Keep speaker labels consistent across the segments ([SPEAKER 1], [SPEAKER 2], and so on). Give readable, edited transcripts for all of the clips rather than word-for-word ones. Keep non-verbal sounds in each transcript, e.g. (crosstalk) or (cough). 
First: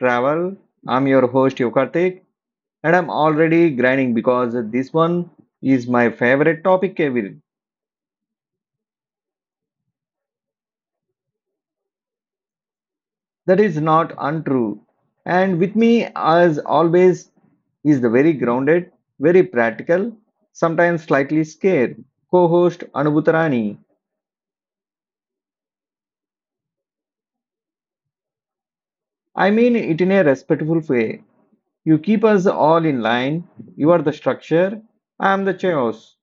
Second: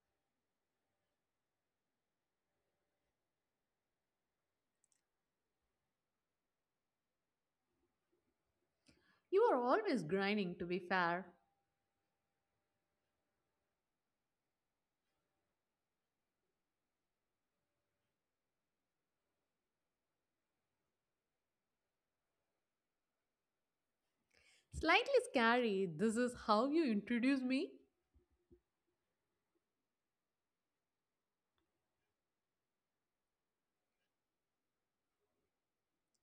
[SPEAKER 1] Travel. I'm your host Yokartik and I'm already grinding because this one is my favorite topic ever.
[SPEAKER 2] You are always grinding, to be fair.
[SPEAKER 1] That is not untrue. And with me as always is the very grounded, very practical, sometimes slightly scared co-host Anubhutarani.
[SPEAKER 2] Slightly scary, this is how you introduce me?
[SPEAKER 1] I mean it in a respectful way. You keep us all in line. You are the structure, I am the chaos.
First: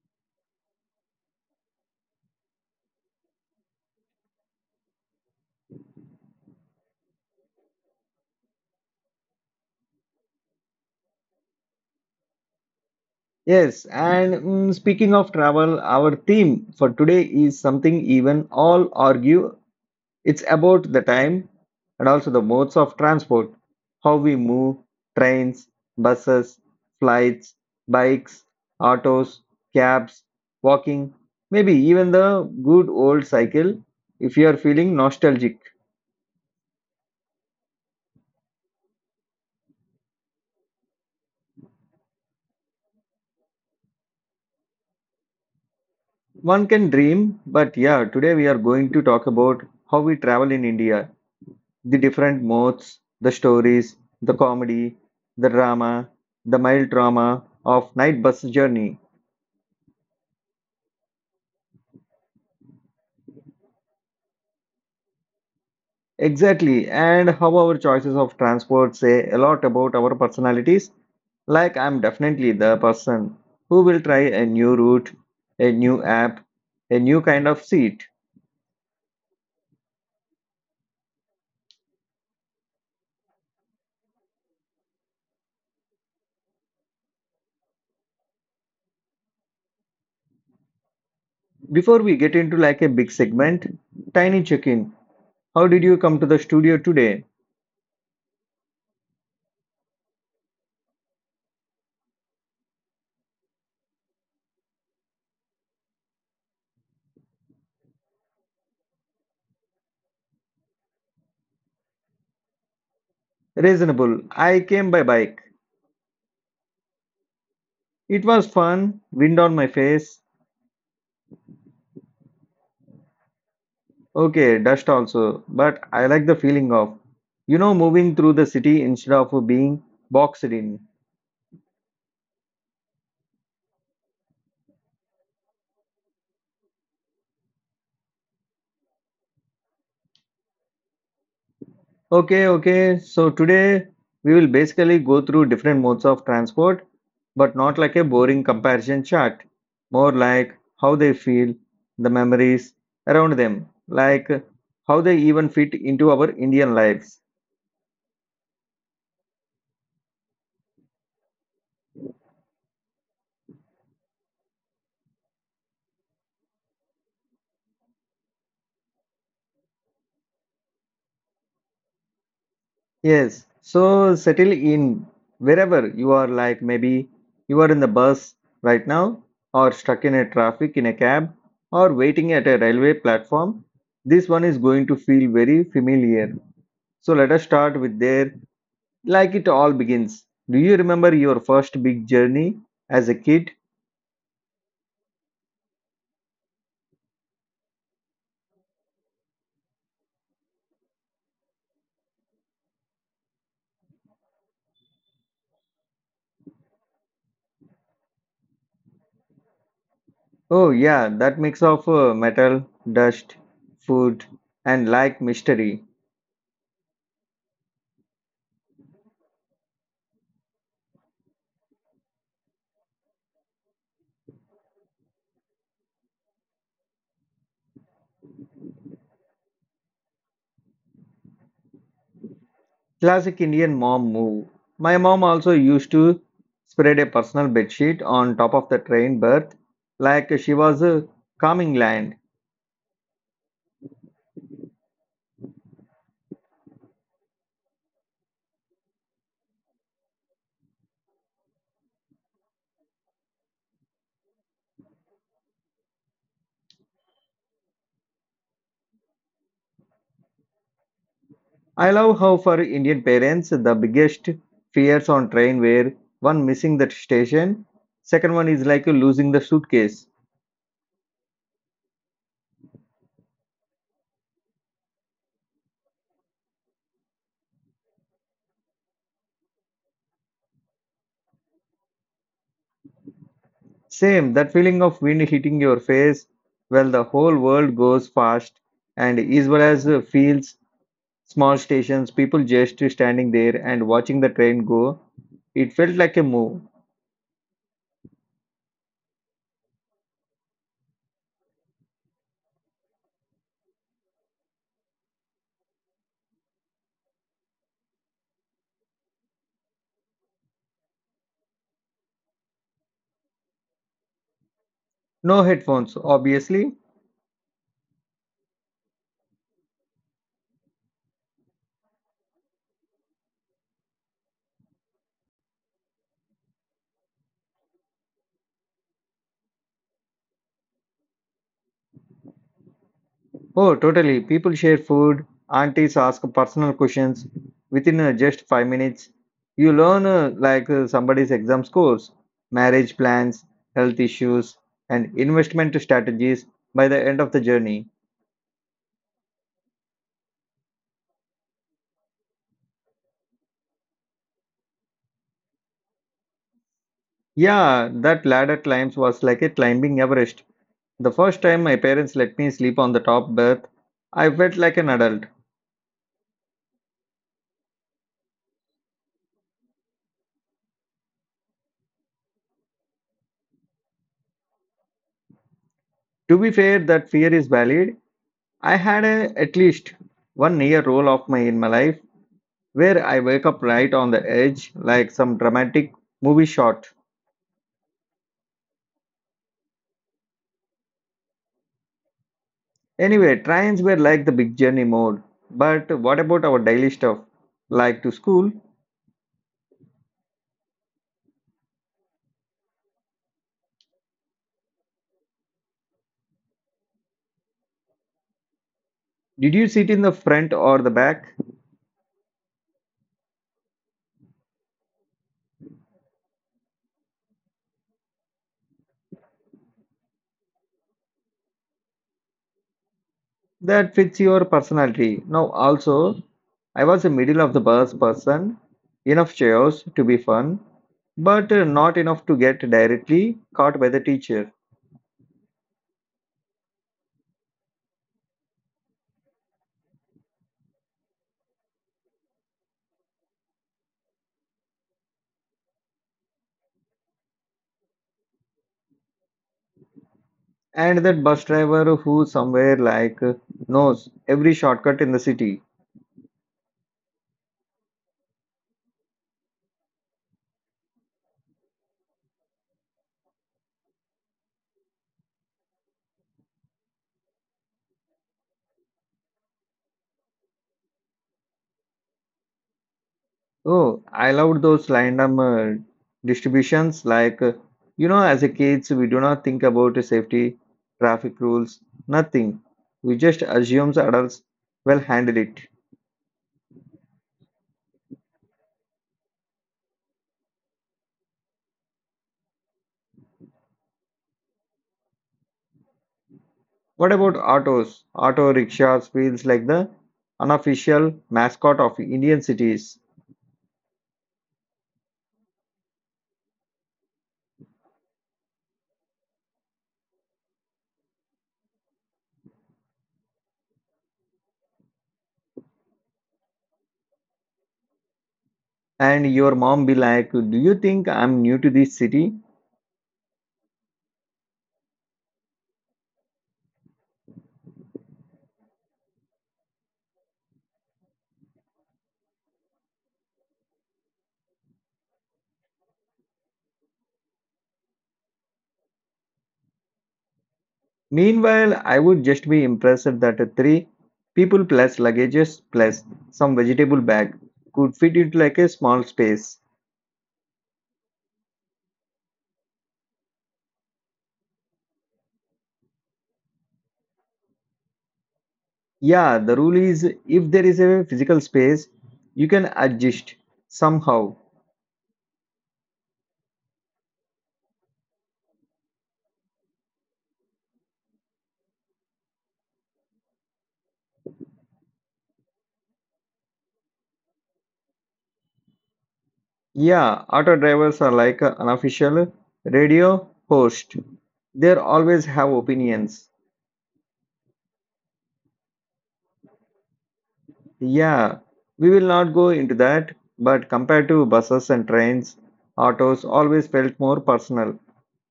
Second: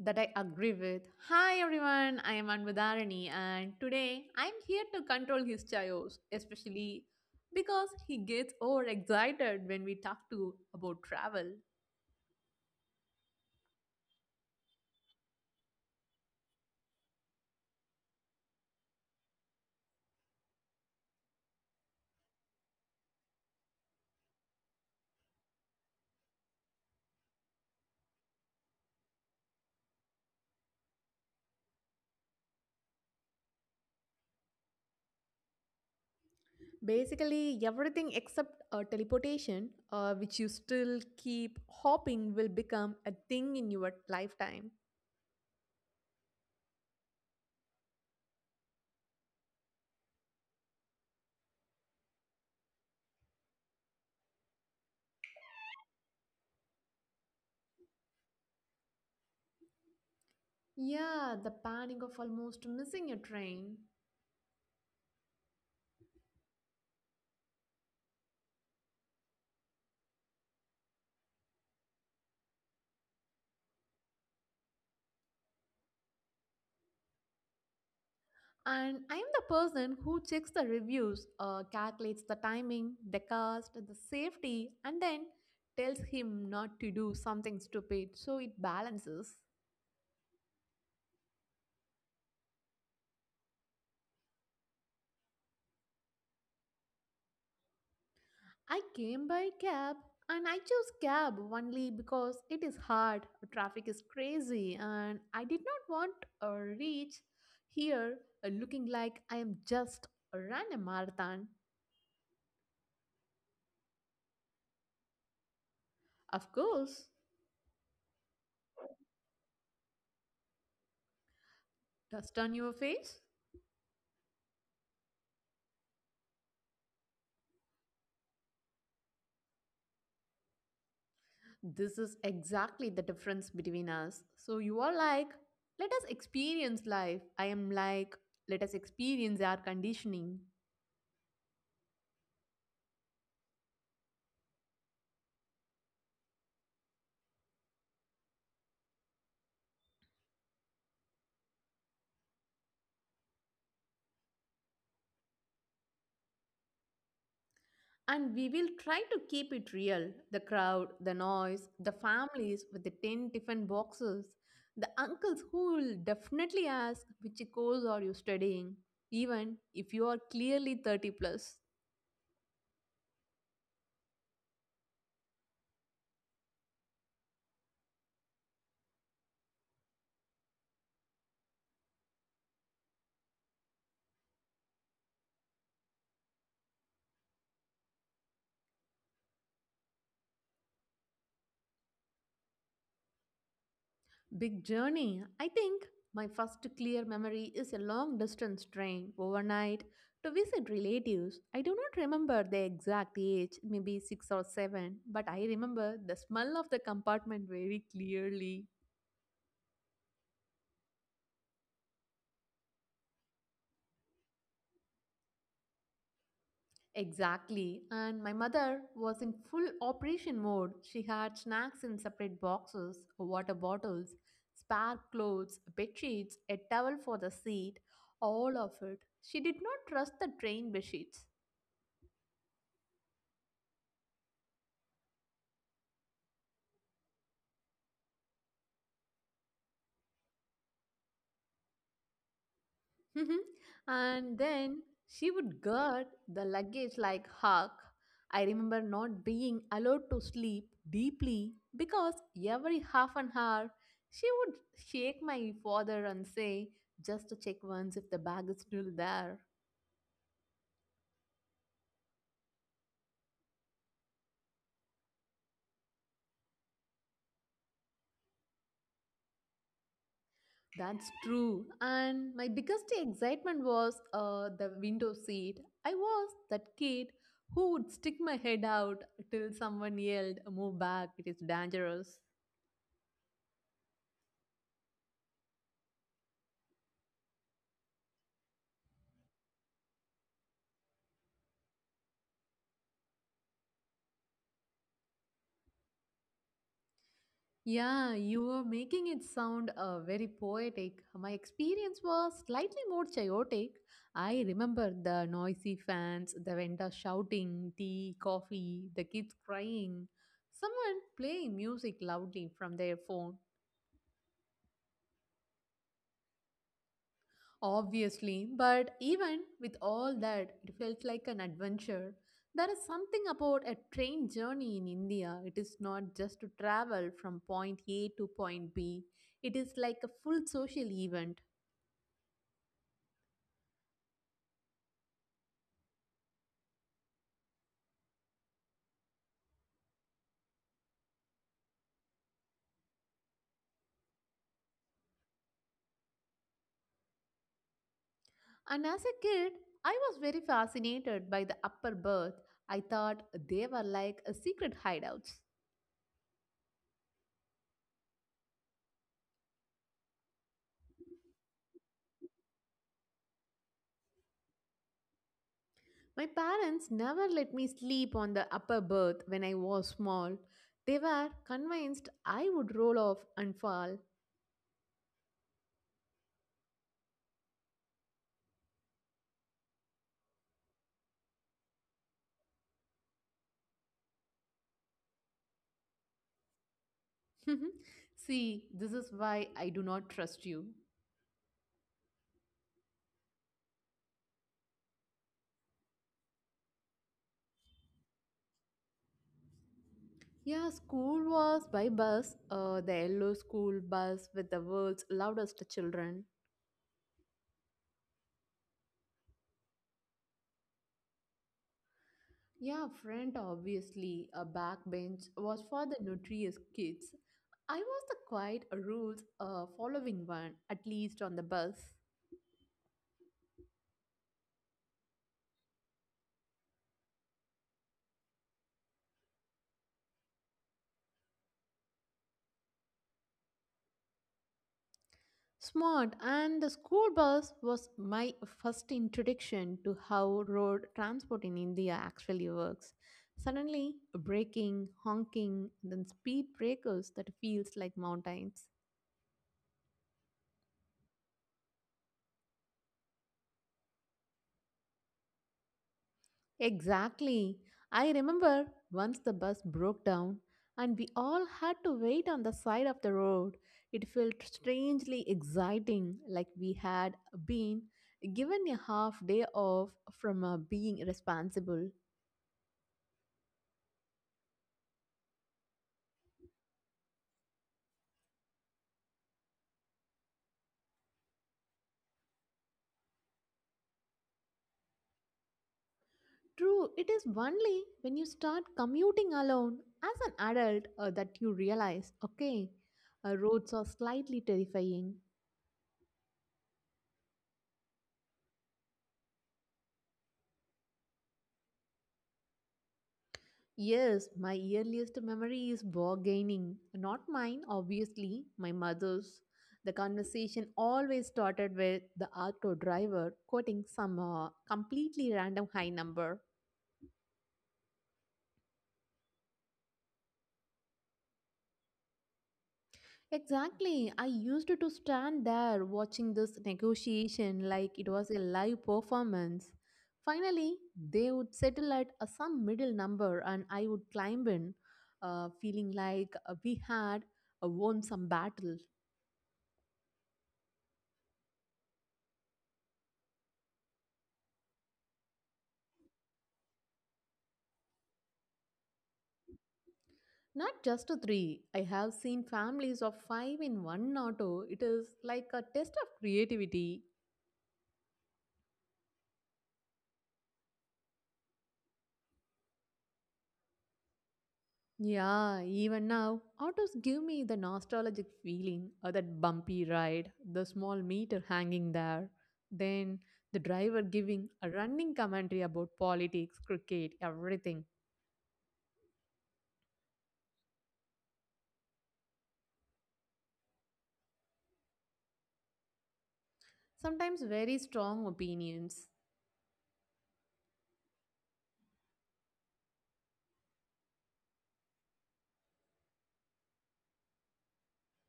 [SPEAKER 2] That I agree with. Hi everyone, I am Anvadharani and today I am here to control his chaos, especially because he gets overexcited when we talk to about travel.
[SPEAKER 1] Yes, and speaking of travel, our theme for today is something even all argue. It's about the time and also the modes of transport, how we move, trains, buses, flights, bikes, autos, cabs, walking, maybe even the good old cycle if you are feeling nostalgic.
[SPEAKER 2] Basically, everything except teleportation, which you still keep hoping will become a thing in your lifetime.
[SPEAKER 1] One can dream, but yeah, today we are going to talk about how we travel in India, the different modes, the stories, the comedy, the drama, the mild drama of night bus journey.
[SPEAKER 2] Yeah, the panic of almost missing a train.
[SPEAKER 1] Exactly, and how our choices of transport say a lot about our personalities. Like, I'm definitely the person who will try a new route, a new app, a new kind of seat.
[SPEAKER 2] And I am the person who checks the reviews, calculates the timing, the cost, the safety, and then tells him not to do something stupid so it balances.
[SPEAKER 1] Before we get into like a big segment, tiny check in. How did you come to the studio today?
[SPEAKER 2] I came by cab and I chose cab only because it is hard, traffic is crazy, and I did not want to reach here looking like I am just ran a marathon.
[SPEAKER 1] Reasonable. I came by bike.
[SPEAKER 2] Of course,
[SPEAKER 1] It was fun, wind on my face.
[SPEAKER 2] dust on your face.
[SPEAKER 1] Okay, dust also, but I like the feeling of, moving through the city instead of being boxed in.
[SPEAKER 2] This is exactly the difference between us. So you are like, let us experience life. I am like, let us experience our conditioning.
[SPEAKER 1] Okay, okay, so today we will basically go through different modes of transport, but not like a boring comparison chart, more like how they feel, the memories around them, like how they even fit into our Indian lives.
[SPEAKER 2] And we will try to keep it real the crowd, the noise, the families with the 10 different boxes, the uncles who will definitely ask, which course are you studying? Even if you are clearly 30 plus.
[SPEAKER 1] Yes, so settle in wherever you are, like maybe you are in the bus right now, or stuck in a traffic in a cab, or waiting at a railway platform. This one is going to feel very familiar. So let us start with there, like it all begins. Do you remember your first big journey as a kid?
[SPEAKER 2] Big journey. I think my first clear memory is a long distance train overnight to visit relatives. I do not remember the exact age, maybe 6 or 7, but I remember the smell of the compartment very clearly.
[SPEAKER 1] Oh, yeah, that mix of metal, dust, food, and like mystery.
[SPEAKER 2] Exactly. And my mother was in full operation mode. She had snacks in separate boxes, water bottles, spare clothes, bed sheets, a towel for the seat, all of it. She did not trust the train bed sheets.
[SPEAKER 1] Classic Indian mom move. My mom also used to spread a personal bedsheet on top of the train berth like she was a coming land.
[SPEAKER 2] Mhm. And then she would guard the luggage like hawk. I remember not being allowed to sleep deeply because every half an hour she would shake my father and say, just to check once if the bag is still there.
[SPEAKER 1] I love how for Indian parents the biggest fears on train were one missing that station, second one is like losing the suitcase.
[SPEAKER 2] That's true. And my biggest excitement was the window seat. I was that kid who would stick my head out till someone yelled, Move back, it is dangerous.
[SPEAKER 1] Same, that feeling of wind hitting your face while the whole world goes fast and as well as feels small stations, people just standing there and watching the train go. It felt like a move.
[SPEAKER 2] Yeah, you were making it sound very poetic. My experience was slightly more chaotic. I remember the noisy fans, the vendor shouting, tea, coffee, the kids crying, someone playing music loudly from their phone.
[SPEAKER 1] No headphones, obviously.
[SPEAKER 2] Obviously, but even with all that, it felt like an adventure. There is something about a train journey in India. It is not just to travel from point A to point B, it is like a full social event.
[SPEAKER 1] Oh, totally. People share food. Aunties ask personal questions. Within just 5 minutes, you learn like somebody's exam scores, marriage plans, health issues, and investment strategies by the end of the journey.
[SPEAKER 2] And as a kid, I was very fascinated by the upper berth. I thought they were like a secret hideouts.
[SPEAKER 1] Yeah, that ladder climbs was like a climbing Everest. The first time my parents let me sleep on the top berth, I felt like an adult.
[SPEAKER 2] My parents never let me sleep on the upper berth when I was small. They were convinced I would roll off and fall.
[SPEAKER 1] To be fair, that fear is valid. I had at least one near role of my in my life where I wake up right on the edge, like some dramatic movie shot.
[SPEAKER 2] (laughs) See, this is why I do not trust you.
[SPEAKER 1] Anyway, trains were like the big journey mode. But what about our daily stuff, like to school?
[SPEAKER 2] Yeah, school was by bus, the yellow school bus with the world's loudest children.
[SPEAKER 1] Did you sit in the front or the back?
[SPEAKER 2] Yeah, front obviously, a backbench was for the notorious kids. I was the quiet rules following one, at least on the bus.
[SPEAKER 1] That fits your personality. Now, also, I was a middle of the bus person, enough chairs to be fun, but not enough to get directly caught by the teacher.
[SPEAKER 2] Smart, and the school bus was my first introduction to how road transport in India actually works. Suddenly, braking, honking, then speed breakers that feels like mountains.
[SPEAKER 1] And that bus driver who somewhere like knows every shortcut in the city.
[SPEAKER 2] Exactly. I remember once the bus broke down and we all had to wait on the side of the road. It felt strangely exciting, like we had been given a half day off from being responsible.
[SPEAKER 1] Oh, I loved those random distributions. Like, as a kids, we do not think about the safety, traffic rules, nothing. We just assume adults will handle it.
[SPEAKER 2] True, it is only when you start commuting alone as an adult that you realize okay, roads are slightly terrifying.
[SPEAKER 1] What about autos? Auto rickshaws feels like the unofficial mascot of Indian cities.
[SPEAKER 2] Yes, my earliest memory is bargaining. Not mine, obviously, my mother's. The conversation always started with the auto driver quoting some completely random high number.
[SPEAKER 1] And your mom be like, do you think I'm new to this city?
[SPEAKER 2] Exactly, I used to stand there watching this negotiation like it was a live performance. Finally, they would settle at some middle number and I would climb in, feeling like we had won some battle.
[SPEAKER 1] Meanwhile, I would just be impressed that a three people plus luggages plus some vegetable bag could fit into like a small space.
[SPEAKER 2] Not just to three. I have seen families of five in one auto. It is like a test of creativity.
[SPEAKER 1] Yeah, the rule is if there is a physical space, you can adjust somehow.
[SPEAKER 2] Yeah, even now, autos give me the nostalgic feeling of that bumpy ride, the small meter hanging there, then the driver giving a running commentary about politics, cricket, everything.
[SPEAKER 1] Yeah, auto drivers are like an unofficial radio host. They always have opinions.
[SPEAKER 2] Sometimes very strong opinions.
[SPEAKER 1] Yeah, we will not go into that, but compared to buses and trains, autos always felt more personal.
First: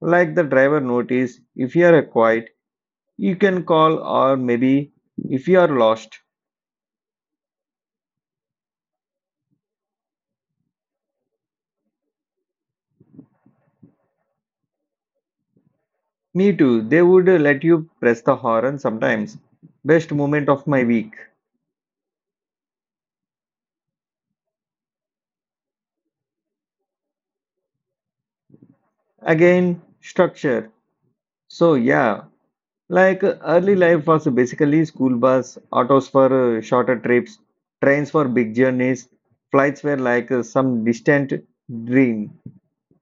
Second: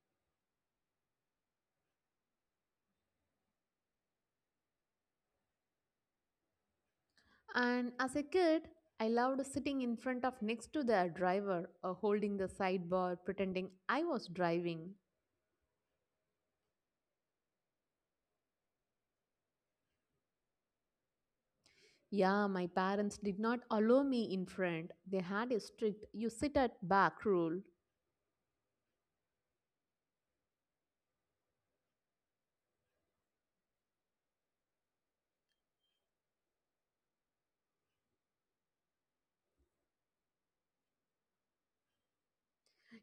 [SPEAKER 1] Like the driver noticed if you are quiet, you can call, or maybe if you are lost.
[SPEAKER 2] And as a kid, I loved sitting in front of next to the driver or holding the sidebar pretending I was driving.
[SPEAKER 1] Me too, they would let you press the horn sometimes. Best moment of my week.
[SPEAKER 2] Yeah, my parents did not allow me in front. They had a strict you sit at back rule.
[SPEAKER 1] Again, structure. So, yeah, like early life was basically school bus, autos for shorter trips, trains for big journeys, flights were like some distant dream.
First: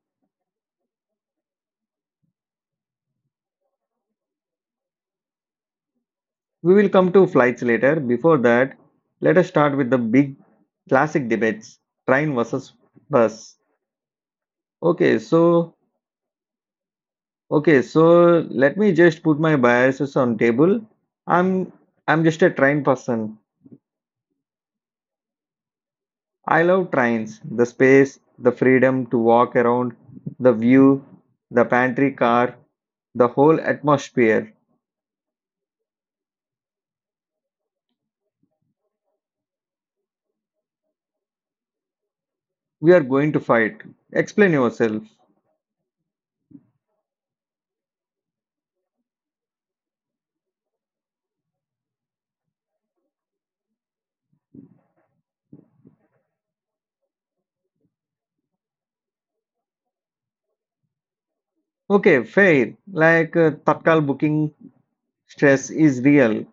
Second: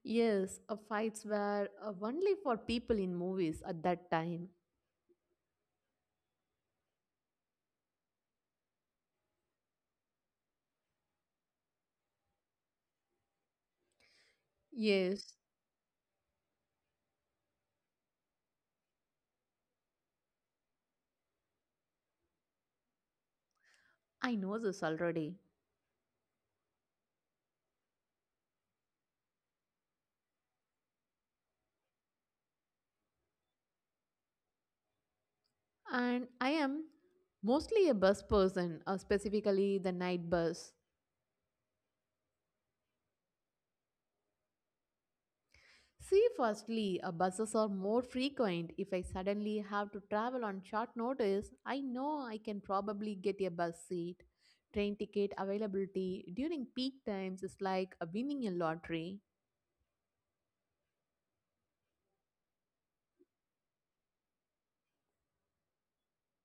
[SPEAKER 2] Yes, fights were only for people in movies at that time.
[SPEAKER 1] We will come to flights later. Before that, let us start with the big classic debates, train versus bus. Okay,
[SPEAKER 2] Yes,
[SPEAKER 1] so okay, so let me just put my biases on table. I'm I'm just a train person.
[SPEAKER 2] I know this already.
[SPEAKER 1] I love trains, the space, the freedom to walk around, the view, the pantry car, the whole atmosphere.
[SPEAKER 2] And I am mostly a bus person, specifically the night bus.
[SPEAKER 1] We are going to fight. Explain yourself.
[SPEAKER 2] See, firstly, buses are more frequent. If I suddenly have to travel on short notice, I know I can probably get a bus seat. Train ticket availability during peak times is like winning a lottery.
[SPEAKER 1] Okay, fair. Like Tatkal booking stress is real.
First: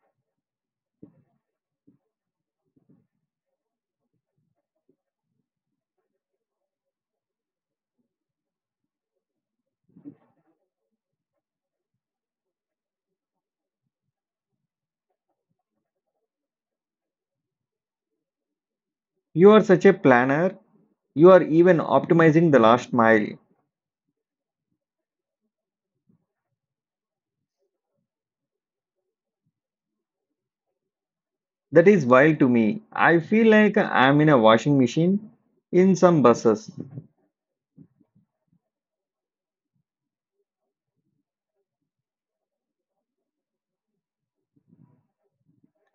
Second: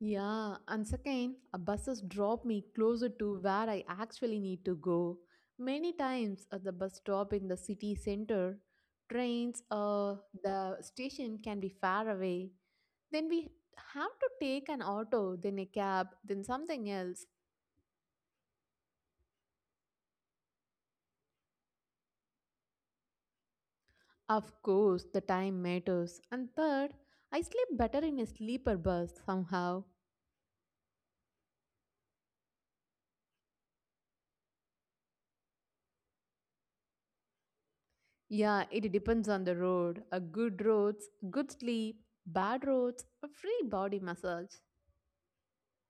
[SPEAKER 2] Yeah, and second, buses drop me closer to where I actually need to go. Many times at the bus stop in the city center, trains or the station can be far away. Then we have to take an auto, then a cab, then something else.
[SPEAKER 1] You are such a planner. You are even optimizing the last mile.
[SPEAKER 2] Of course, the time matters. And third, I sleep better in a sleeper bus somehow.
[SPEAKER 1] That is wild to me. I feel like I'm in a washing machine in some buses.
[SPEAKER 2] Yeah, it depends on the road. A good roads, good sleep, bad roads, a free body massage.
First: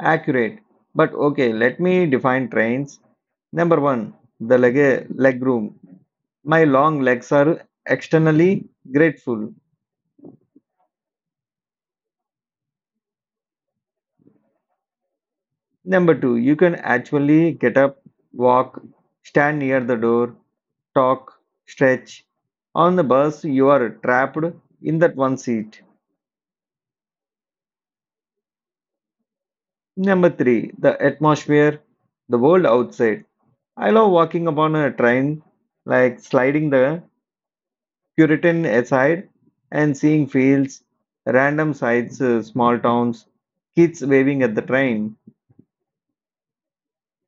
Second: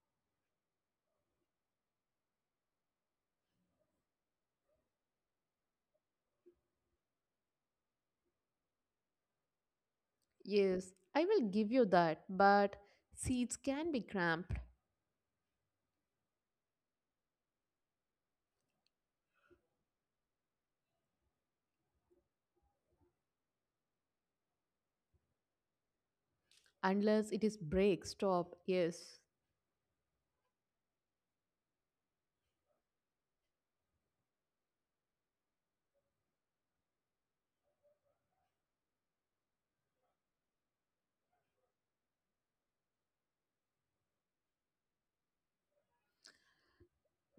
[SPEAKER 1] Accurate. But okay, let me define trains. Number one, the leg room. My long legs are externally grateful.
[SPEAKER 2] Yes, I will give you that, but seats can be cramped
[SPEAKER 1] Number two, you can actually get up, walk, stand near the door, talk, stretch. On the bus, you are trapped in that one seat.
[SPEAKER 2] unless it is break stop. Yes.
[SPEAKER 1] Number three, the atmosphere, the world outside. I love walking upon a train, like sliding the Puritan aside, and seeing fields, random sights, small towns, kids waving at the train.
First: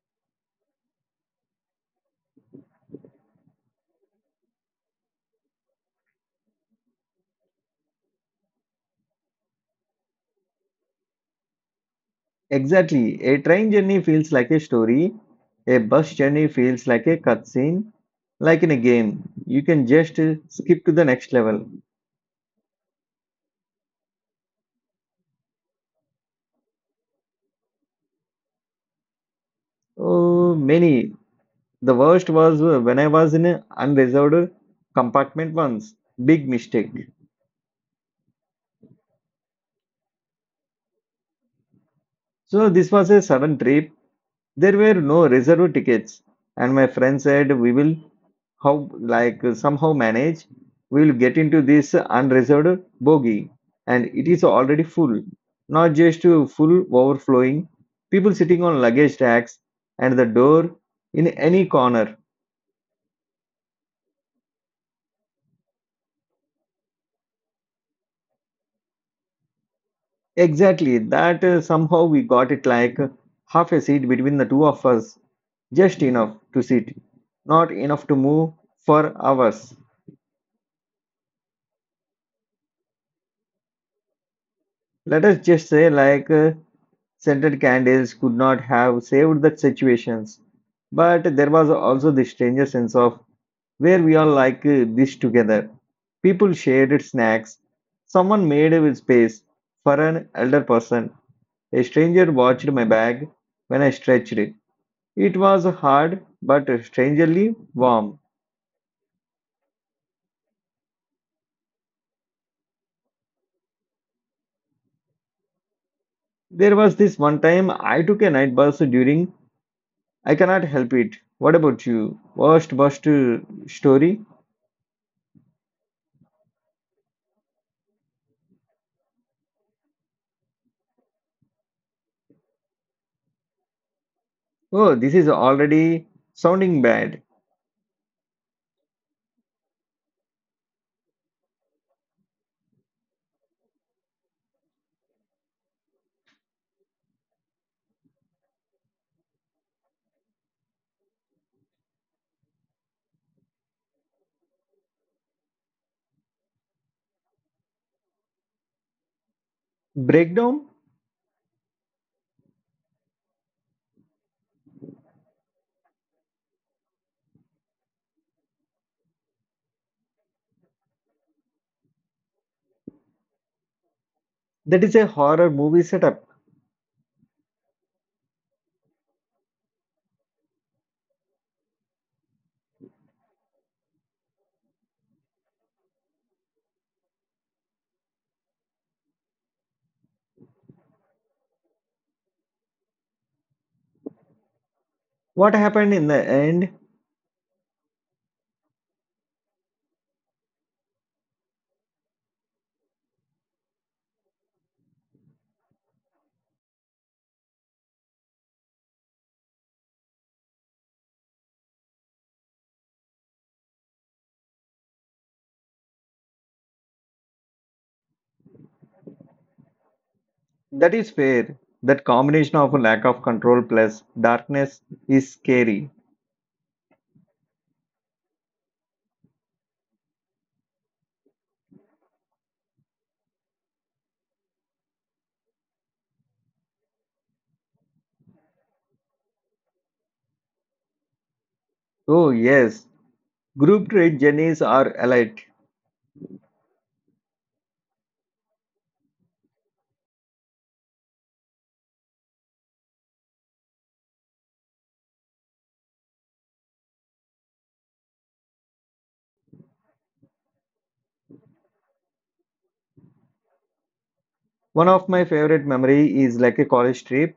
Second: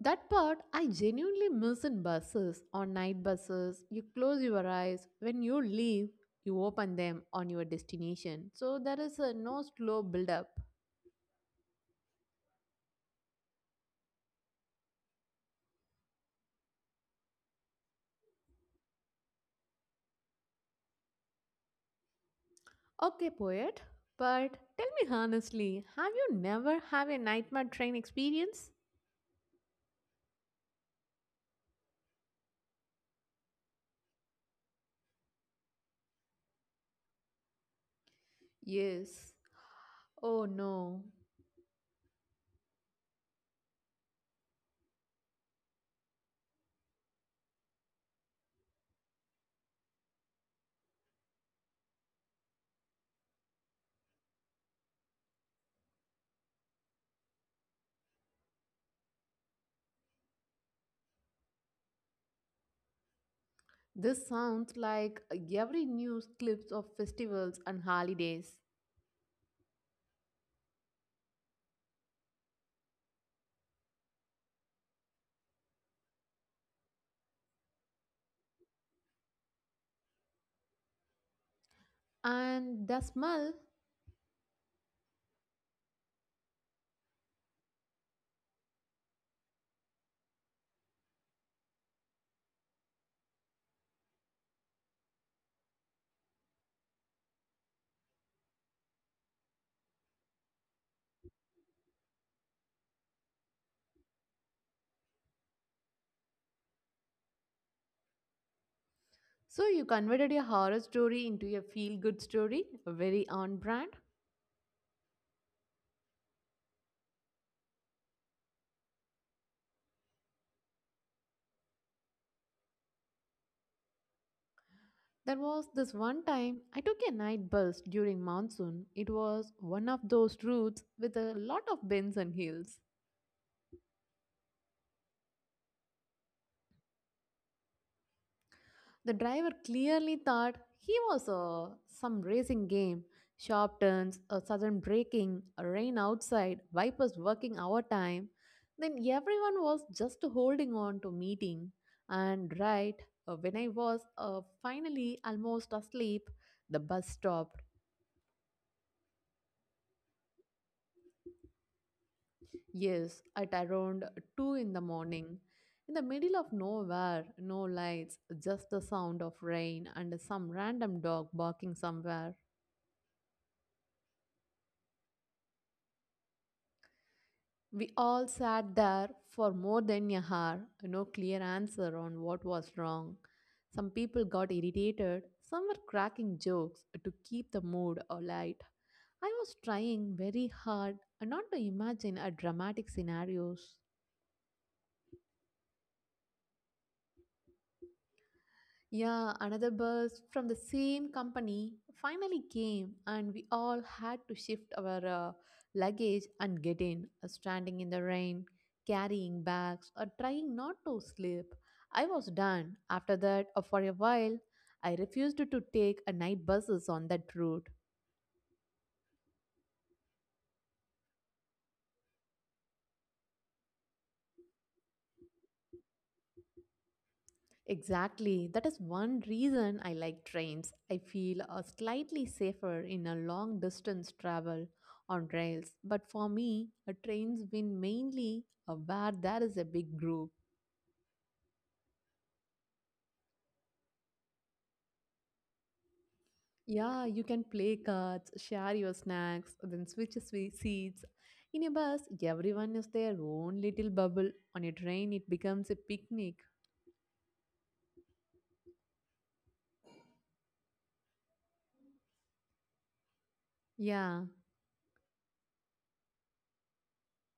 [SPEAKER 2] That part I genuinely miss in buses, on night buses. You close your eyes. When you leave, you open them on your destination. So there is a no slow build up.
[SPEAKER 1] Exactly, a train journey feels like a story, a bus journey feels like a cutscene, like in a game. You can just skip to the next level.
[SPEAKER 2] Okay, poet, but tell me honestly, have you never have a nightmare train experience?
[SPEAKER 1] Oh, many. The worst was when I was in an unreserved compartment once. Big mistake.
[SPEAKER 2] Yes. Oh no.
[SPEAKER 1] So, this was a sudden trip. There were no reserved tickets, and my friend said we will how like somehow manage. We will get into this unreserved bogey, and it is already full, not just full, overflowing, people sitting on luggage racks and the door in any corner.
[SPEAKER 2] This sounds like every news clips of festivals and holidays.
[SPEAKER 1] Exactly that, somehow we got it, like half a seat between the two of us, just enough to sit, not enough to move for hours.
[SPEAKER 2] And the smell.
[SPEAKER 1] Let us just say, like scented candles could not have saved the situations, but there was also this stranger sense of where we are, like this together. People shared snacks. Someone made a space for an elder person. A stranger watched my bag when I stretched it. It was hard but strangely warm.
[SPEAKER 2] So you converted a horror story into a feel-good story, a very on brand.
[SPEAKER 1] There was this one time I took a night bus during, I cannot help it. What about you? Worst bus story?
[SPEAKER 2] There was this one time I took a night bus during monsoon. It was one of those routes with a lot of bends and hills.
[SPEAKER 1] Oh, this is already sounding bad.
[SPEAKER 2] The driver clearly thought he was some racing game. Sharp turns, a sudden braking, a rain outside, wipers working overtime. Then everyone was just holding on to meeting. And right when I was finally almost asleep, the bus stopped.
[SPEAKER 1] Breakdown?
[SPEAKER 2] Yes, at around 2 in the morning. In the middle of nowhere, no lights, just the sound of rain and some random dog barking somewhere.
[SPEAKER 1] That is a horror movie setup.
[SPEAKER 2] We all sat there for more than a hour, no clear answer on what was wrong. Some people got irritated, some were cracking jokes to keep the mood alight. I was trying very hard not to imagine a dramatic scenarios.
[SPEAKER 1] What happened in the end?
[SPEAKER 2] Yeah, another bus from the same company finally came, and we all had to shift our luggage and get in, standing in the rain, carrying bags, or trying not to sleep. I was done. After that, for a while, I refused to take a night buses on that route.
[SPEAKER 1] That is fair. That combination of lack of control plus darkness is scary.
[SPEAKER 2] Exactly. That is one reason I like trains. I feel slightly safer in a long distance travel on rails. But for me, trains win mainly where there is a big group.
[SPEAKER 1] Oh, yes. Group trade journeys are elite.
[SPEAKER 2] Yeah, you can play cards, share your snacks, then seats. In a bus, everyone is their own little bubble. On a train, it becomes a picnic. Yeah.
[SPEAKER 1] One of my favorite memory is like a college trip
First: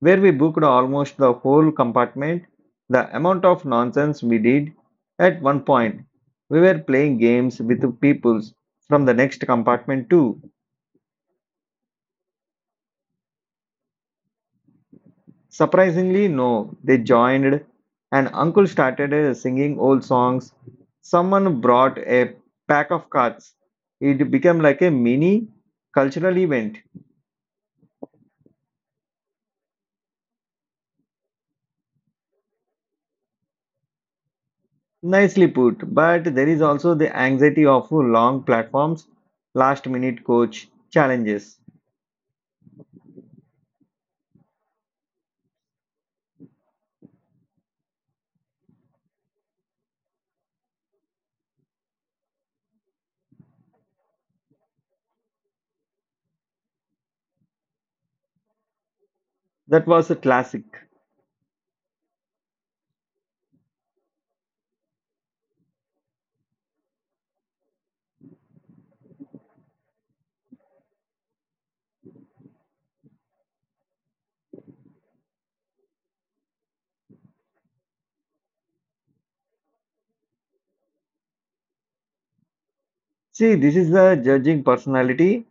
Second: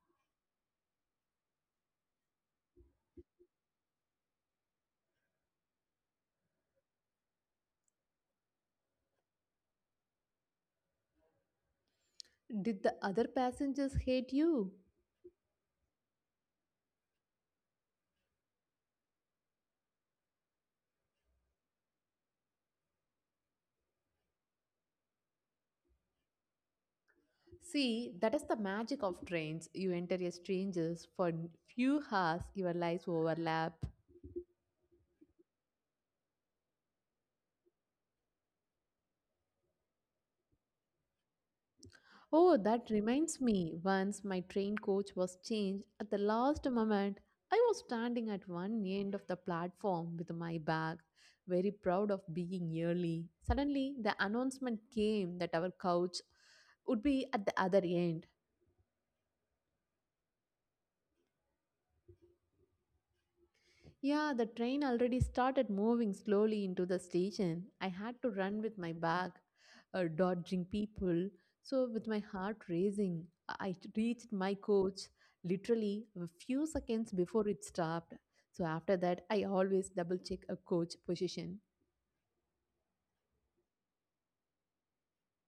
[SPEAKER 1] where we booked almost the whole compartment. The amount of nonsense we did at one point. We were playing games with the peoples from the next compartment too.
[SPEAKER 2] Did the other passengers hate you?
[SPEAKER 1] Surprisingly, no. They joined, and uncle started singing old songs. Someone brought a pack of cards. It became like a mini cultural event.
[SPEAKER 2] See, that is the magic of trains. You enter as strangers for few hours, your lives overlap.
[SPEAKER 1] Nicely put, but there is also the anxiety of long platforms, last minute coach challenges.
[SPEAKER 2] Oh, that reminds me. Once my train coach was changed at the last moment. I was standing at one end of the platform with my bag, very proud of being early. Suddenly, the announcement came that our couch would be at the other end.
[SPEAKER 1] That was a classic.
[SPEAKER 2] Yeah, the train already started moving slowly into the station. I had to run with my bag, dodging people. So, with my heart racing, I reached my coach literally a few seconds before it stopped. So, after that, I always double check a coach position.
[SPEAKER 1] See, this is the judging personality.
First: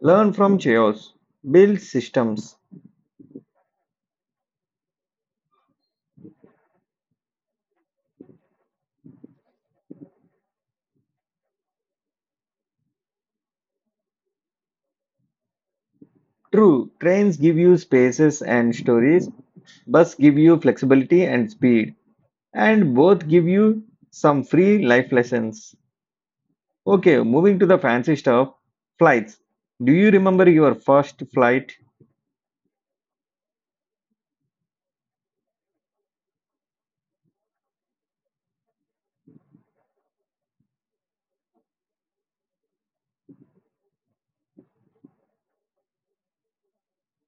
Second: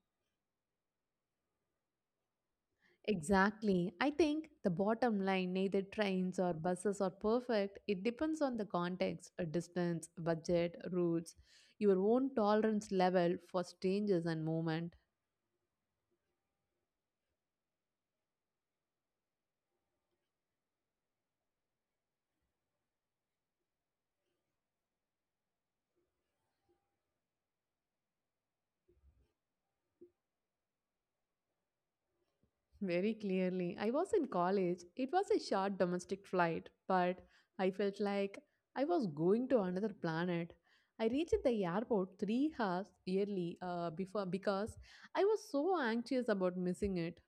[SPEAKER 1] Learn from chaos, build systems.
[SPEAKER 2] Exactly. I think the bottom line neither trains or buses are perfect. It depends on the context, distance, budget, routes, your own tolerance level for strangers and movement.
[SPEAKER 1] True, trains give you spaces and stories, bus give you flexibility and speed, and both give you some free life lessons. Okay, moving to the fancy stuff, flights. Do you remember your first flight?
[SPEAKER 2] Very clearly. I was in college. It was a short domestic flight, but I felt like I was going to another planet. I reached the airport 3 hours early before because I was so anxious about missing it.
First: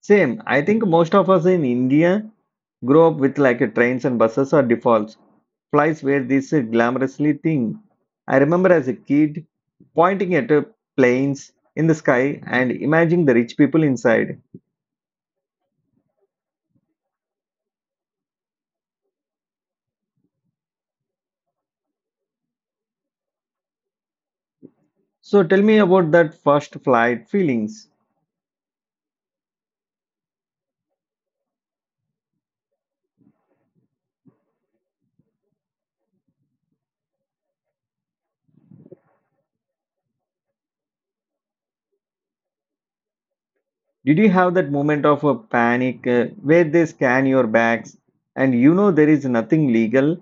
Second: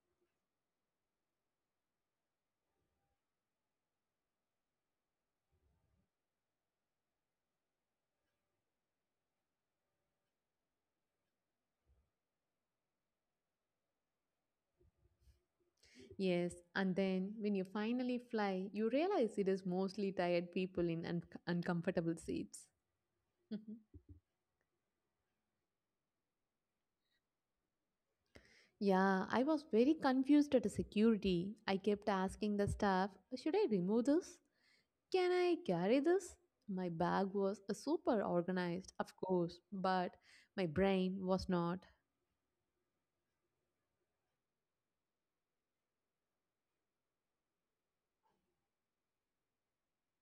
[SPEAKER 1] Same, I think most of us in India grow up with like a trains and buses or defaults. Flights were this glamorously thing. I remember as a kid pointing at planes in the sky and imagining the rich people inside.
[SPEAKER 2] Yes, and then when you finally fly, you realize it is mostly tired people in uncomfortable seats. (laughs)
[SPEAKER 1] So tell me about that first flight feelings.
[SPEAKER 2] Yeah, I was very confused at the security. I kept asking the staff, should I remove this? Can I carry this? My bag was super organized, of course, but my brain was not.
[SPEAKER 1] Did you have that moment of a panic where they scan your bags and you know there is nothing legal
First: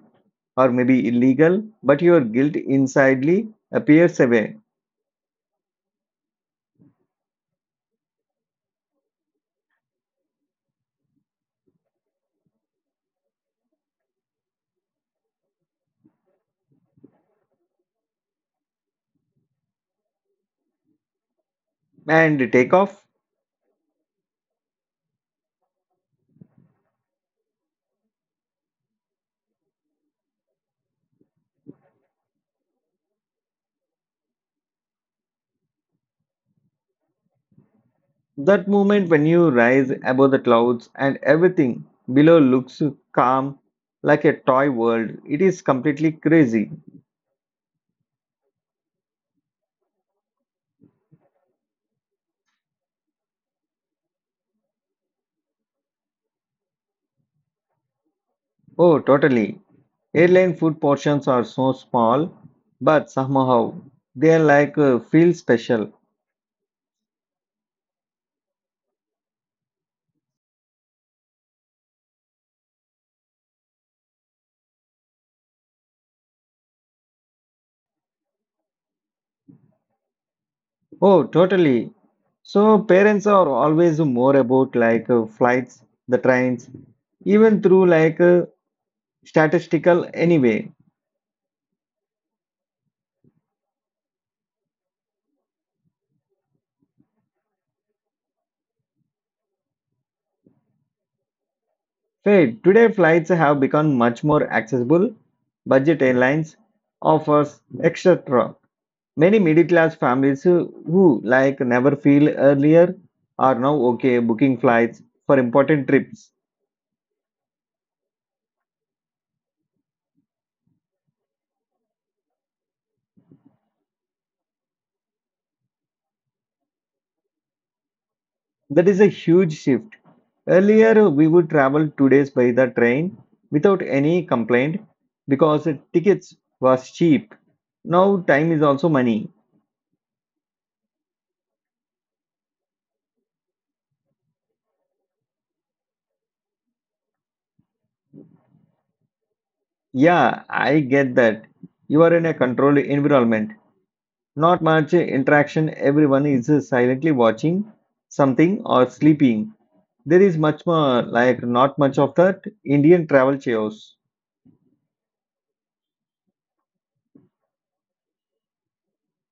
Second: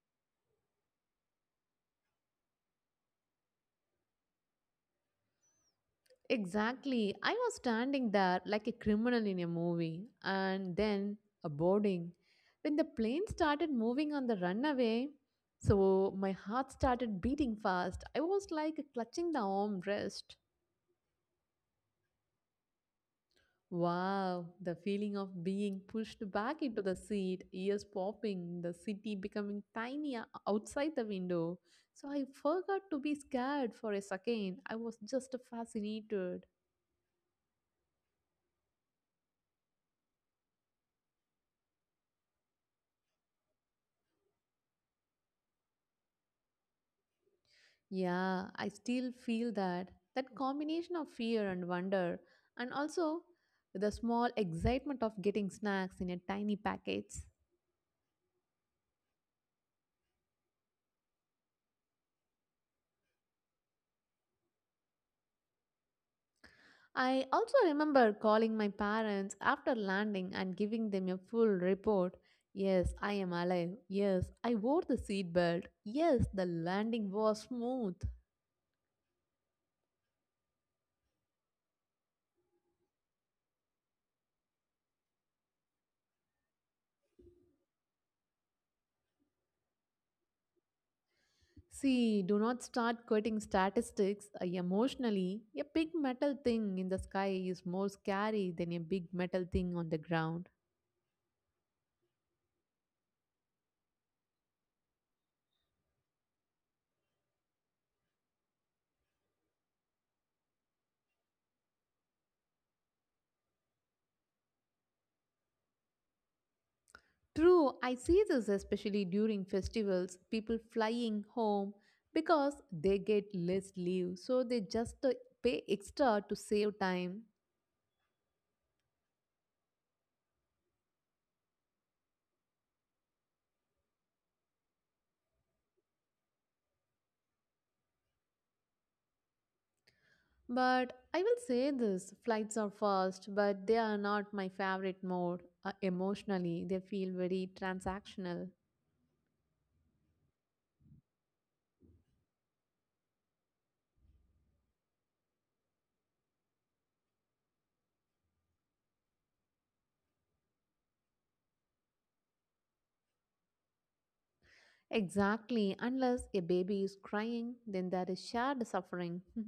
[SPEAKER 1] or maybe illegal, but your guilt insidely appears away
[SPEAKER 2] Exactly. I was standing there like a criminal in a movie, and then a boarding. When the plane started moving on the runway, so my heart started beating fast. I was like clutching the armrest.
[SPEAKER 1] and take off?
[SPEAKER 2] Wow, the feeling of being pushed back into the seat, ears popping, the city becoming tiny outside the window. So I forgot to be scared for a second. I was just fascinated.
[SPEAKER 1] That moment when you rise above the clouds and everything below looks calm like a toy world, it is completely crazy.
[SPEAKER 2] Yeah, I still feel that. That combination of fear and wonder, and also the small excitement of getting snacks in a tiny packets.
[SPEAKER 1] Oh, totally. Airline food portions are so small, but somehow they are like feel special.
[SPEAKER 2] I also remember calling my parents after landing and giving them a full report. Yes, I am alive. Yes, I wore the seatbelt. Yes, the landing was smooth.
[SPEAKER 1] Oh, totally. So parents are always more about like flights, the trains, even through like statistical anyway.
[SPEAKER 2] See, do not start quoting statistics emotionally. A big metal thing in the sky is more scary than a big metal thing on the ground.
[SPEAKER 1] Hey, today flights have become much more accessible. Budget airlines offers etc. Many middle class families who, like never feel earlier are now okay booking flights for important trips.
[SPEAKER 2] True, I see this especially during festivals, people flying home because they get less leave, so they just pay extra to save time.
[SPEAKER 1] That is a huge shift. Earlier we would travel 2 days by the train without any complaint because tickets was cheap. Now time is also money.
[SPEAKER 2] But I will say this flights are fast, but they are not my favorite mode. Emotionally, they feel very transactional.
[SPEAKER 1] Yeah, I get that. You are in a controlled environment. Not much interaction, everyone is silently watching something or sleeping. There is much more, like, not much of that Indian travel chaos.
[SPEAKER 2] Exactly, unless a baby is crying, then there is shared suffering. (laughs)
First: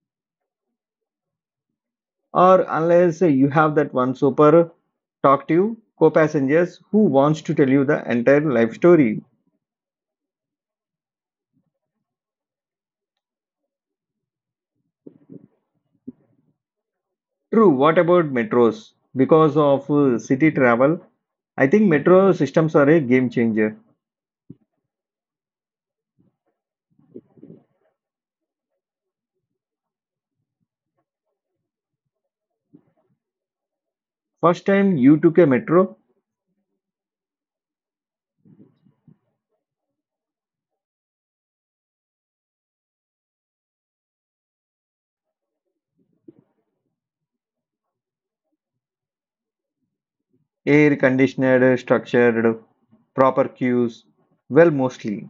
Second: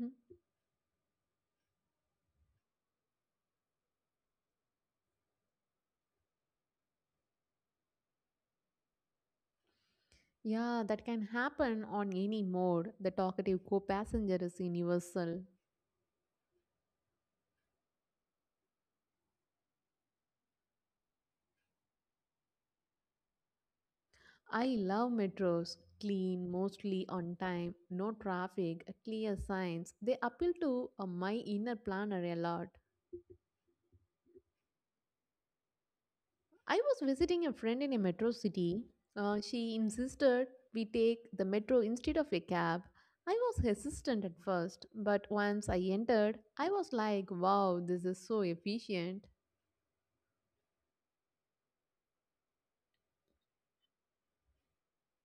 [SPEAKER 1] Or unless you have that one super talkative co passengers who wants to tell you the entire life story.
[SPEAKER 2] Yeah, that can happen on any mode. The talkative co passenger is universal.
[SPEAKER 1] True, what about metros? Because of city travel, I think metro systems are a game changer.
[SPEAKER 2] I love metros. Clean, mostly on time, no traffic, clear signs. They appeal to my inner planner a lot.
[SPEAKER 1] First time you took a metro,
[SPEAKER 2] I was visiting a friend in a metro city. She insisted we take the metro instead of a cab. I was hesitant at first, but once I entered, I was like, wow, this is so efficient.
[SPEAKER 1] air conditioned, structured, proper queues, well, mostly.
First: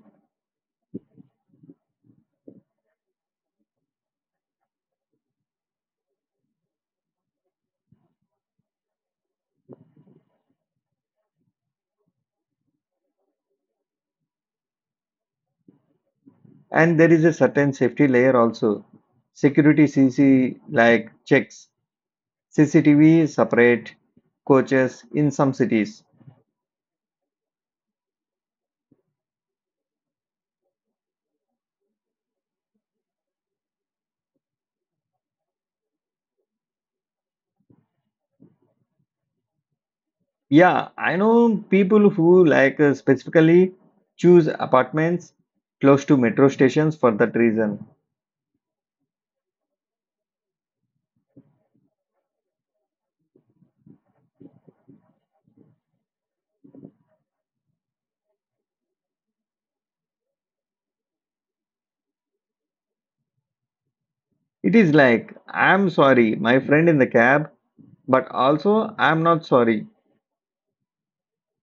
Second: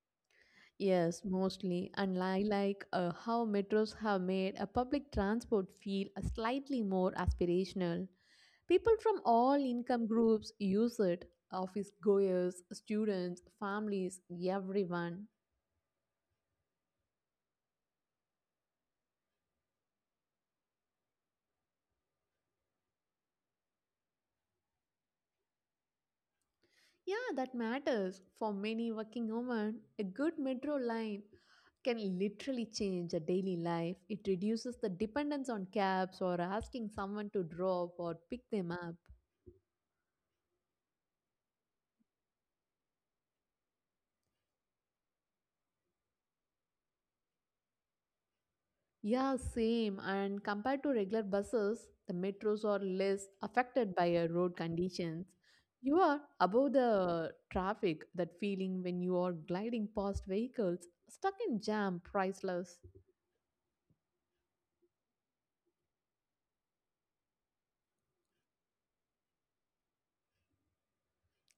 [SPEAKER 2] Yes, mostly. And I like how metros have made a public transport feel slightly more aspirational. People from all income groups use it office goers, students, families, everyone.
[SPEAKER 1] And there is a certain safety layer also. Security CC like checks, CCTV separate, coaches in some cities.
[SPEAKER 2] Yeah, that matters. For many working women, a good metro line can literally change a daily life. It reduces the dependence on cabs or asking someone to drop or pick them up.
[SPEAKER 1] Yeah, I know people who like specifically choose apartments close to metro stations for that reason.
[SPEAKER 2] Yeah, same. And compared to regular buses, the metros are less affected by road conditions. You are above the traffic, that feeling when you are gliding past vehicles, stuck in jam, priceless.
[SPEAKER 1] It is like, I'm sorry, my friend in the cab, but also I'm not sorry.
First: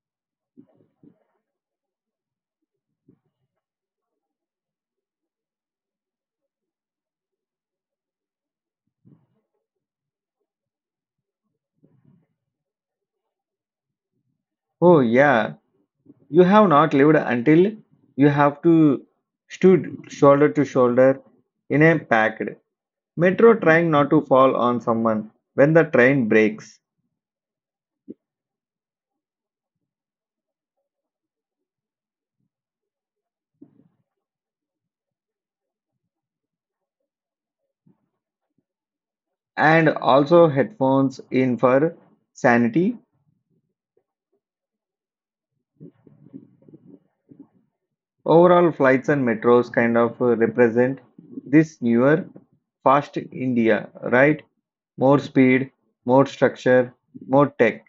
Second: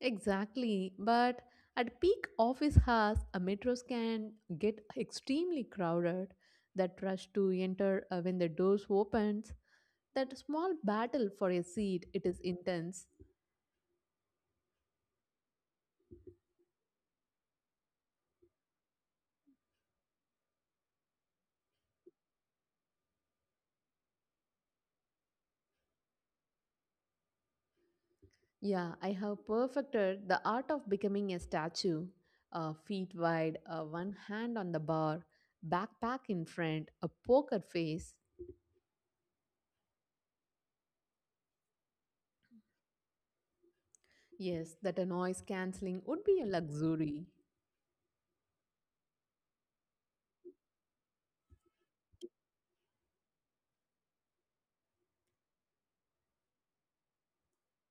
[SPEAKER 2] Exactly. But at peak office hours, metros can get extremely crowded. That rush to enter when the doors opens, that small battle for a seat, it is intense.
[SPEAKER 1] Oh, yeah. You have not lived until you have to stood shoulder to shoulder in a packed metro trying not to fall on someone when the train breaks,
[SPEAKER 2] Yeah, I have perfected the art of becoming a statue, feet wide, one hand on the bar, backpack in front, a poker face.
[SPEAKER 1] and also headphones in for sanity.
[SPEAKER 2] Yes, that a noise cancelling would be a luxury.
[SPEAKER 1] Overall flights and metros kind of represent this newer fast india, right? More speed, more structure, more tech.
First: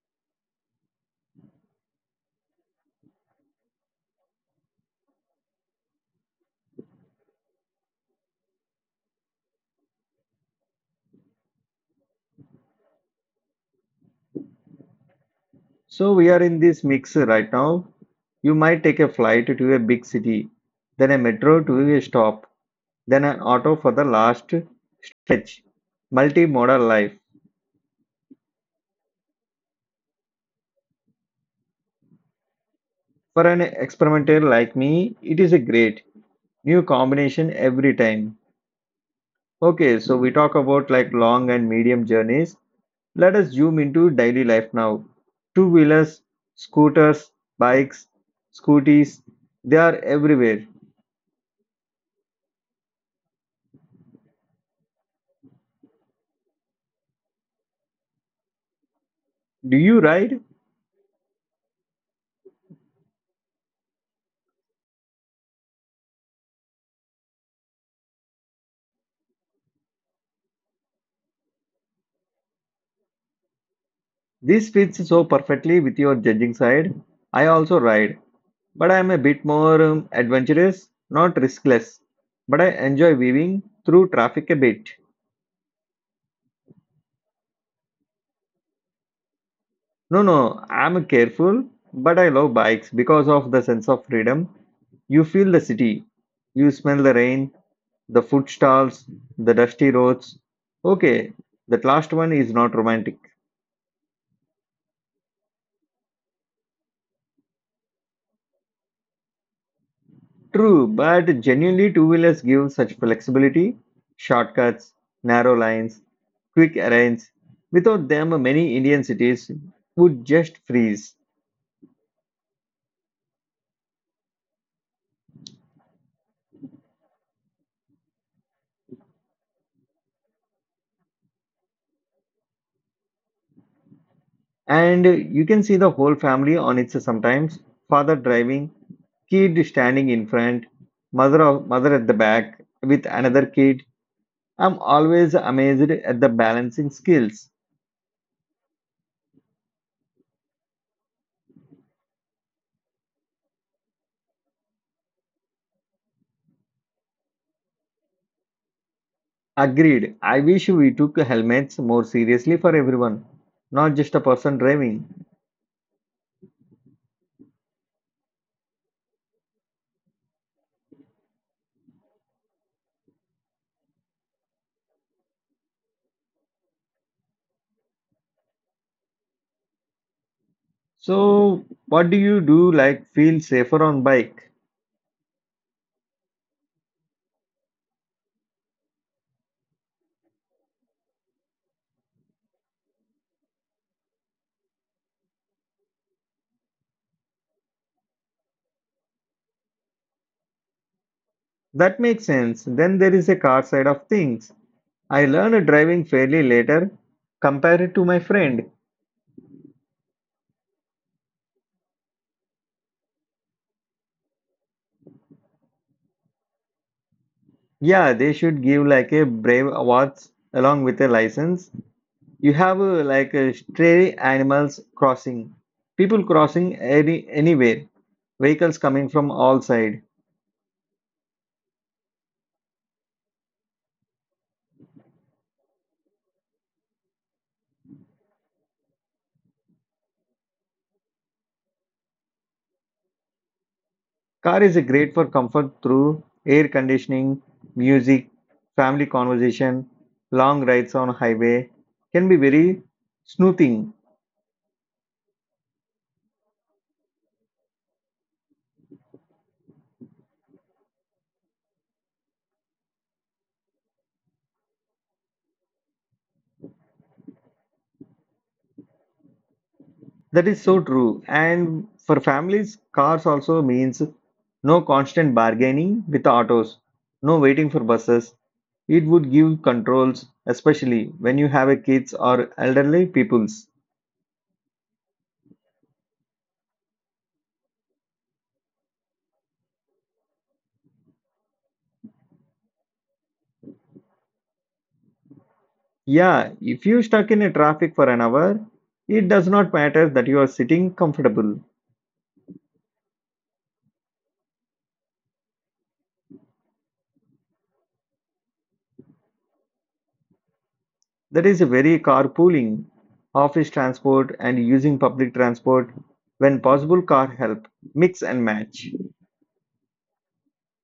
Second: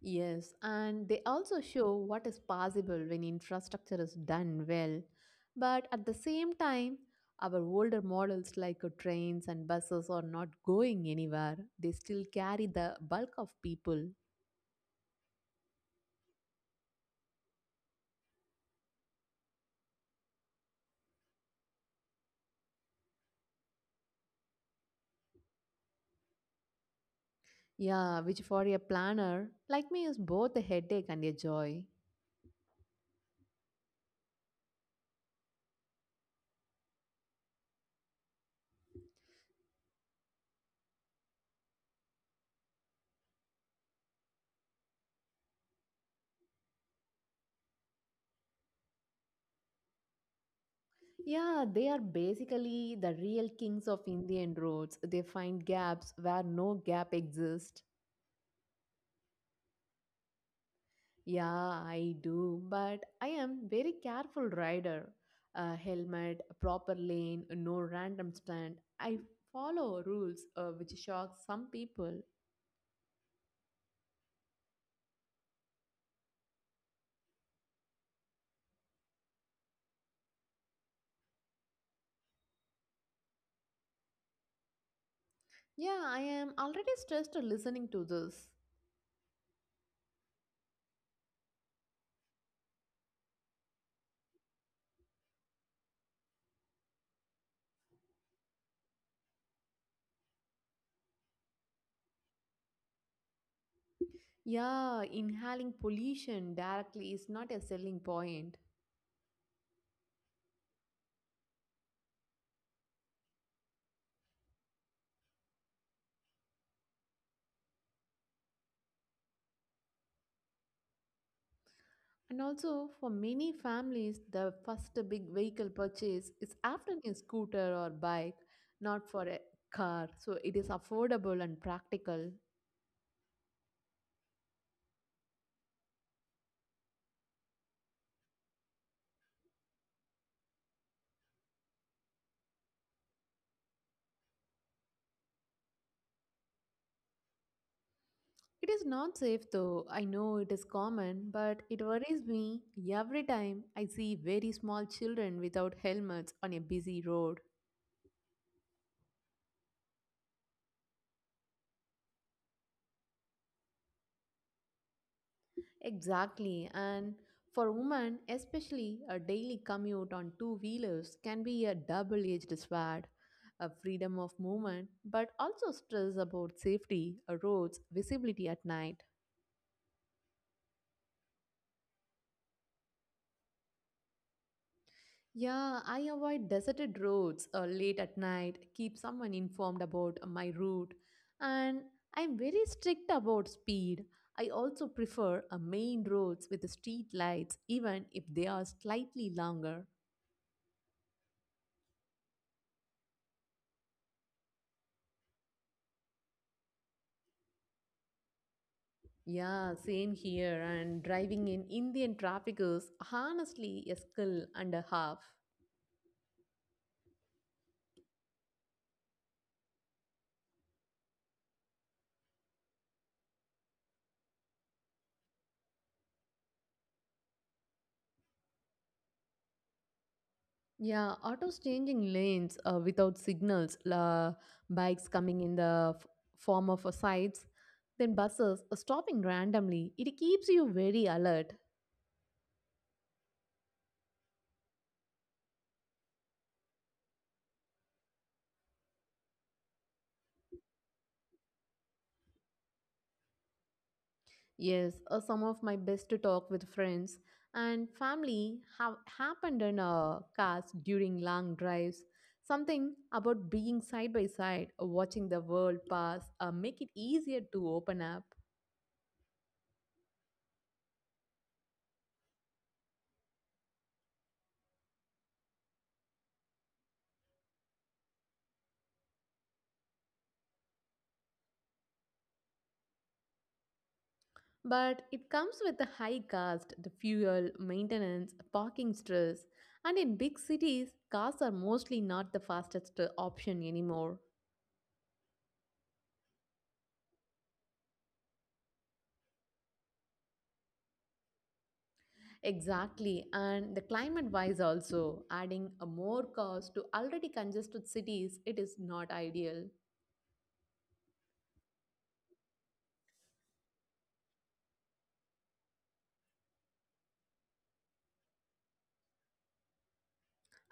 [SPEAKER 2] Yes, and they also show what is possible when infrastructure is done well. But at the same time, our older models like trains and buses are not going anywhere. They still carry the bulk of people.
[SPEAKER 1] So we are in this mix right now. You might take a flight to a big city, then a metro to a stop, then an auto for the last stretch. Multimodal life.
[SPEAKER 2] Yeah, which for a planner like me is both a headache and a joy.
[SPEAKER 1] For an experimenter like me, it is a great new combination every time. Okay, so we talk about like long and medium journeys. Let us zoom into daily life now. Two wheelers, scooters, bikes, scooties, they are everywhere.
[SPEAKER 2] Yeah, they are basically the real kings of Indian roads. They find gaps where no gap exists.
[SPEAKER 1] Do you ride?
[SPEAKER 2] Yeah, I do, but I am very careful rider. A helmet, a proper lane, no random stunt. I follow rules, which shocks some people.
[SPEAKER 1] This fits so perfectly with your judging side. I also ride, but I am a bit more adventurous, not riskless. But I enjoy weaving through traffic a bit.
[SPEAKER 2] Yeah, I am already stressed listening to this.
[SPEAKER 1] No, no, I am careful, but I love bikes because of the sense of freedom. You feel the city, you smell the rain, the food stalls, the dusty roads. Okay, that last one is not romantic.
[SPEAKER 2] Yeah, inhaling pollution directly is not a selling point.
[SPEAKER 1] True, but genuinely two-wheelers give such flexibility, shortcuts, narrow lines, quick errands. Without them, many Indian cities would just freeze.
[SPEAKER 2] And also, for many families, the first big vehicle purchase is often a scooter or bike, not for a car. So it is affordable and practical.
[SPEAKER 1] And you can see the whole family on it sometimes. Father driving, kid standing in front, mother at the back with another kid. I'm always amazed at the balancing skills.
[SPEAKER 2] It is not safe though. I know it is common, but it worries me every time I see very small children without helmets on a busy road.
[SPEAKER 1] Agreed. I wish we took helmets more seriously for everyone, not just a person driving.
[SPEAKER 2] Exactly, and for women, especially, a daily commute on two wheelers can be a double edged sword a freedom of movement, but also stress about safety, roads, visibility at night.
[SPEAKER 1] So, what do you do like feel safer on bike?
[SPEAKER 2] Yeah, I avoid deserted roads late at night, keep someone informed about my route, and I'm very strict about speed. I also prefer main roads with street lights, even if they are slightly longer.
[SPEAKER 1] That makes sense. Then there is a car side of things. I learned driving fairly later compared to my friend.
[SPEAKER 2] Yeah, same here. And driving in Indian traffic is honestly a skill and a half.
[SPEAKER 1] Yeah, they should give like a brave awards along with a license. You have like a stray animals crossing, people crossing anywhere, vehicles coming from all side.
[SPEAKER 2] Yeah, autos changing lanes without signals, la bikes coming in the form of sides, then buses stopping randomly. It keeps you very alert.
[SPEAKER 1] Car is great for comfort through air conditioning, music, family conversation, long rides on highway can be very soothing.
[SPEAKER 2] Yes, some of my best talk with friends and family have happened in cars during long drives. Something about being side by side, watching the world pass, make it easier to open up.
[SPEAKER 1] That is so true. And for families, cars also means no constant bargaining with autos, no waiting for buses. It would give controls, especially when you have a kids or elderly peoples.
[SPEAKER 2] But it comes with the high cost, the fuel, maintenance, parking stress, and in big cities, cars are mostly not the fastest option anymore.
[SPEAKER 1] Yeah, if you stuck in a traffic for an hour, it does not matter that you are sitting comfortable.
[SPEAKER 2] Exactly, and the climate wise also, adding a more cars to already congested cities, it is not ideal.
[SPEAKER 1] That is a very carpooling, office transport, and using public transport when possible car help. Mix and match.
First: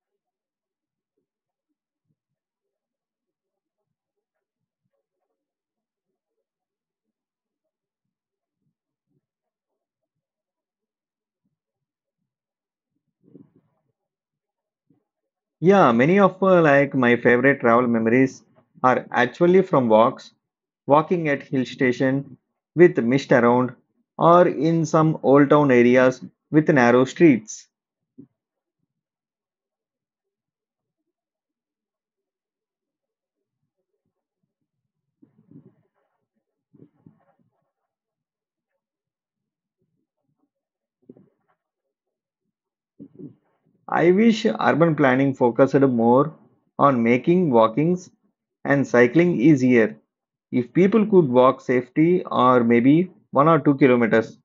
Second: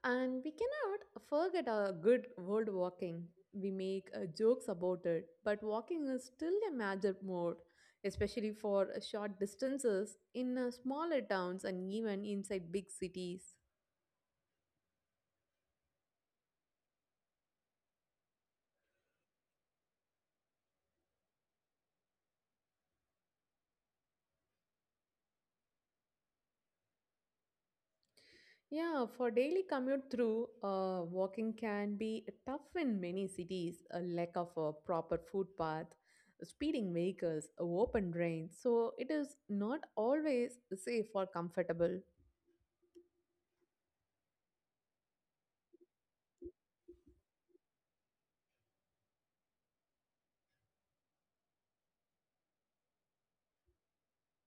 [SPEAKER 2] And we cannot forget our good world walking. We make jokes about it, but walking is still a major mode, especially for short distances in smaller towns and even inside big cities.
[SPEAKER 1] Yeah, many of like my favorite travel memories are actually from walks, walking at hill station with mist around, or in some old town areas with narrow streets.
[SPEAKER 2] Yeah, for daily commute through, walking can be tough in many cities. A lack of a proper footpath, speeding vehicles, a open drains. So it is not always safe or comfortable.
[SPEAKER 1] I wish urban planning focused more on making walkings and cycling easier. If people could walk safely or maybe 1 or 2 kilometers,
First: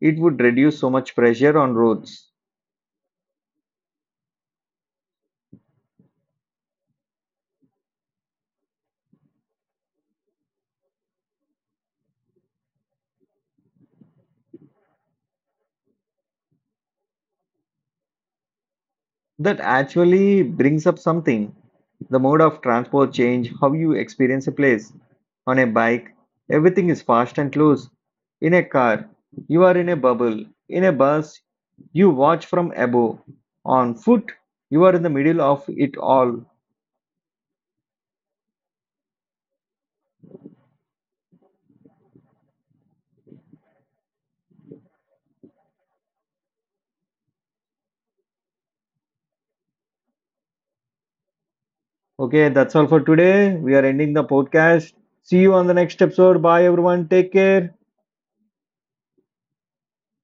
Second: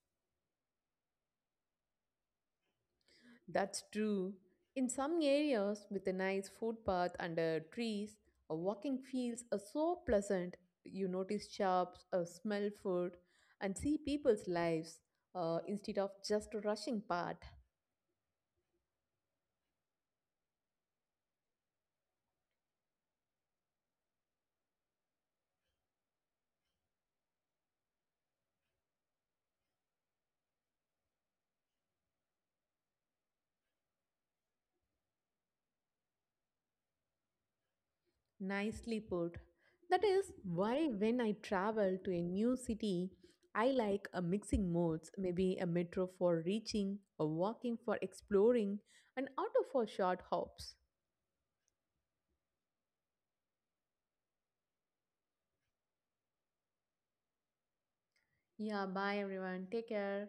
[SPEAKER 1] it would reduce so much pressure on roads.
[SPEAKER 2] That's true. In some areas, with a nice footpath under trees, a walking feels so pleasant. You notice shops, smell food, and see people's lives instead of just rushing past.
[SPEAKER 1] That actually brings up something. The mode of transport change, how you experience a place. On a bike, everything is fast and close. In a car, you are in a bubble. In a bus, you watch from above. On foot, you are in the middle of it all.
[SPEAKER 2] Nicely put. That is why when I travel to a new city, I like a mixing modes, maybe a metro for reaching, a walking for exploring, and auto for short hops.
[SPEAKER 1] Okay, that's all for today. We are ending the podcast. See you on the next episode. Bye, everyone. Take care.
[SPEAKER 2] Yeah, bye everyone. Take care.